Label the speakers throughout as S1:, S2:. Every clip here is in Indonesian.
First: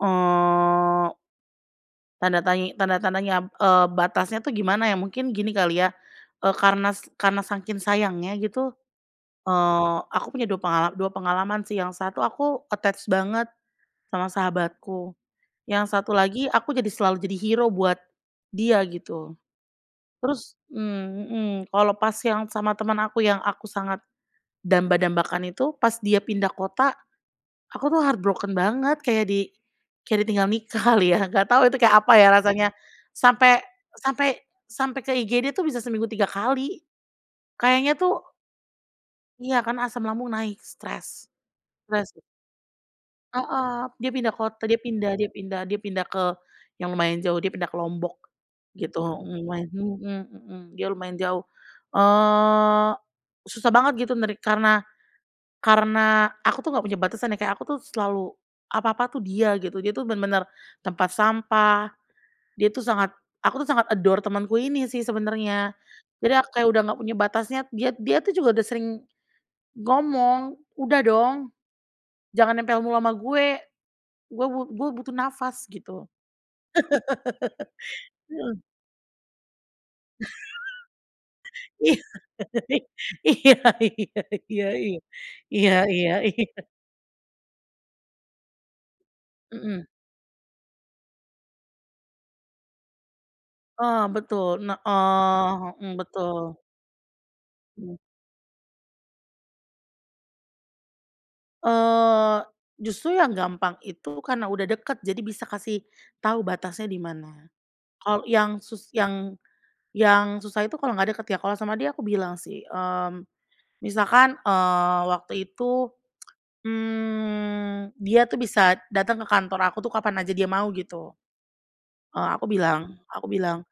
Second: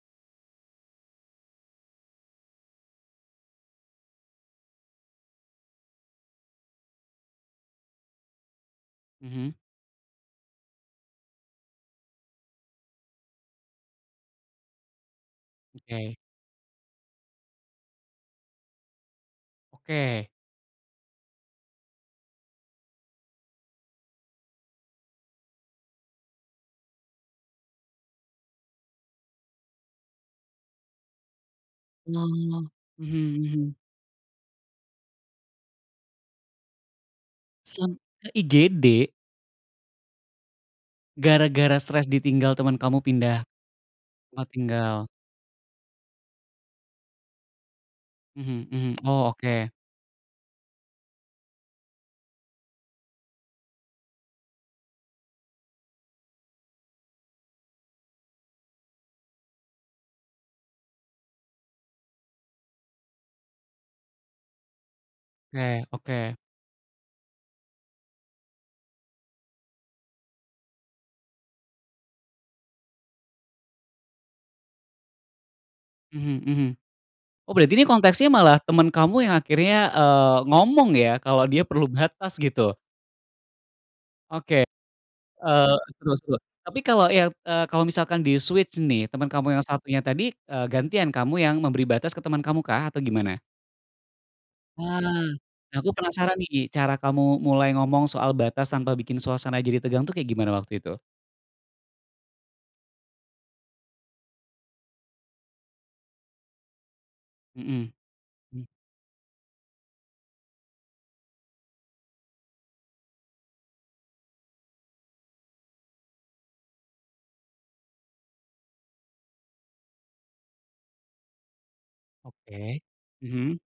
S1: Oh. Tanda tanyi tanda-tandanya b eee, batasnya tuh gimana ya, mungkin gini kali ya. Eee, karenas karena saking sayangnya gitu,
S2: Mhm.
S1: eee, aku punya dua pengala dua pengalaman sih, yang satu aku attached banget sama sahabatku. Yang satu
S2: Oke.
S1: lagi, aku jadi selalu jadi hero buat dia, gitu.
S2: Oke.
S1: Terus mmm, mhm, kalau pas yang sama teman aku yang aku sangat damba-dambakan itu, pas dia pindah kota, aku tuh heart broken banget, kayak di kayak ditinggal nikah kali ya, nggak tahu itu, kayak apa ya
S2: Oh,
S1: rasanya,
S2: mhm
S1: sampai
S2: mhm.
S1: sampai sampai ke IGD tuh bisa seminggu 3 kali. Kayaknya
S2: Sampai
S1: tuh
S2: IGD?
S1: Iya, kan asam lambung naik, stres
S2: Gara-gara stres
S1: stres sih.
S2: ditinggal teman kamu pindah,
S1: Heeh, dia pindah
S2: tempat
S1: kota, dia
S2: tinggal?
S1: pindah dia pindah dia pindah ke yang lumayan jauh, dia pindah ke Lombok,
S2: Mhm mhm,
S1: gitu.
S2: oh
S1: Mhm, wen
S2: oke.
S1: mhm mhm, dia lumayan jauh. Eee, susah banget gitu nerik karena karena aku tuh nggak punya batasan ya, kayak aku tuh selalu apa-apa tuh dia, gitu. Dia tuh benar benar tempat sampah, dia tuh sangat aku tuh sangat adore temanku ini sih sebenarnya.
S2: Oke
S1: Jadi
S2: oke.
S1: ak kayak udah nggak punya batasnya. Diat dia tuh juga udah sering, ngomong, "Udah dong, jangan nempel mulu sama gue. Gue bu gue butuh nafas." gitu.
S2: Mhm mhm. Oh berarti ini konteksnya malah
S1: Mhm.
S2: temen kamu yang akhirnya, eee, ngomong ya, kalau dia perlu batas gitu?
S1: Iya ih.
S2: Oke,
S1: Iya iya iya iya. Iya
S2: eee,
S1: iya
S2: seru seru,
S1: iya.
S2: tapi kalau yang, eee, kalau misalkan di-switch nih, temen kamu yang
S1: Mmm.
S2: satunya tadi, eee, gantian kamu yang memberi batas ke temen kamu kah atau gimana?
S1: Oh betul, nah
S2: Ah.
S1: eee,
S2: Nah aku
S1: hmm,
S2: penasaran
S1: betul.
S2: nih, cara kamu mulai
S1: Mhm.
S2: ngomong soal batas tanpa bikin suasana jadi tegang tuh kayak gimana waktu itu?
S1: Eee, justru yang gampang itu karena udah deket, jadi bisa kasih tau batasnya di mana.
S2: Mhm,
S1: Kalau yang
S2: hmm.
S1: sus yang yang susah itu kalau nggak deket ya, kalau sama dia aku bilang sih, mmm, misalkan, eee, waktu itu, mmm, dia tuh bisa datang ke kantor aku kapan aja dia mau, gitu. Eee, aku
S2: Oke,
S1: bilang aku
S2: mhm.
S1: bilang,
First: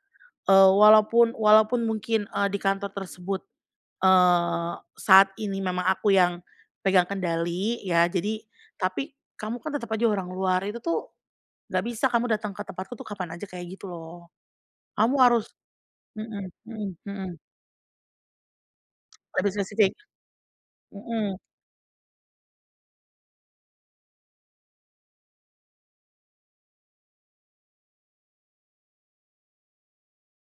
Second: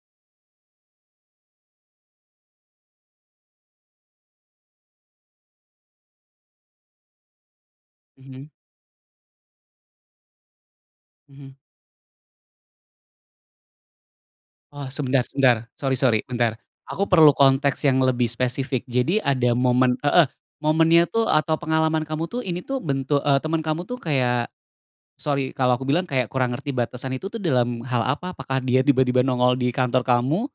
S1: eee, "Walaupun walaupun mungkin, eee, di kantor tersebut, eee, saat ini memang aku yang pegang kendali, ya jadi
S2: Mhm.
S1: tapi kamu kan tetap aja orang luar. Itu tuh
S2: Mhm.
S1: nggak bisa kamu dateng ke tempatku tuh kapan aja, kayak gitu loh.
S2: Oh,
S1: Kamu
S2: sebentar
S1: harus"
S2: sebentar, sorry sorry,
S1: mhm
S2: bentar.
S1: mhm
S2: Aku perlu
S1: mhm.
S2: konteks yang lebih spesifik. Jadi
S1: Lebih
S2: ada
S1: spesifik
S2: momen heeh, momennya tuh
S1: hmm.
S2: atau pengalaman kamu tuh, ini tuh, bentu eee, temen kamu tuh kayak sorry kalau aku bilang kayak, kurang ngerti batasan itu dalam hal apa, apakah dia tiba-tiba nongol di kantor kamu?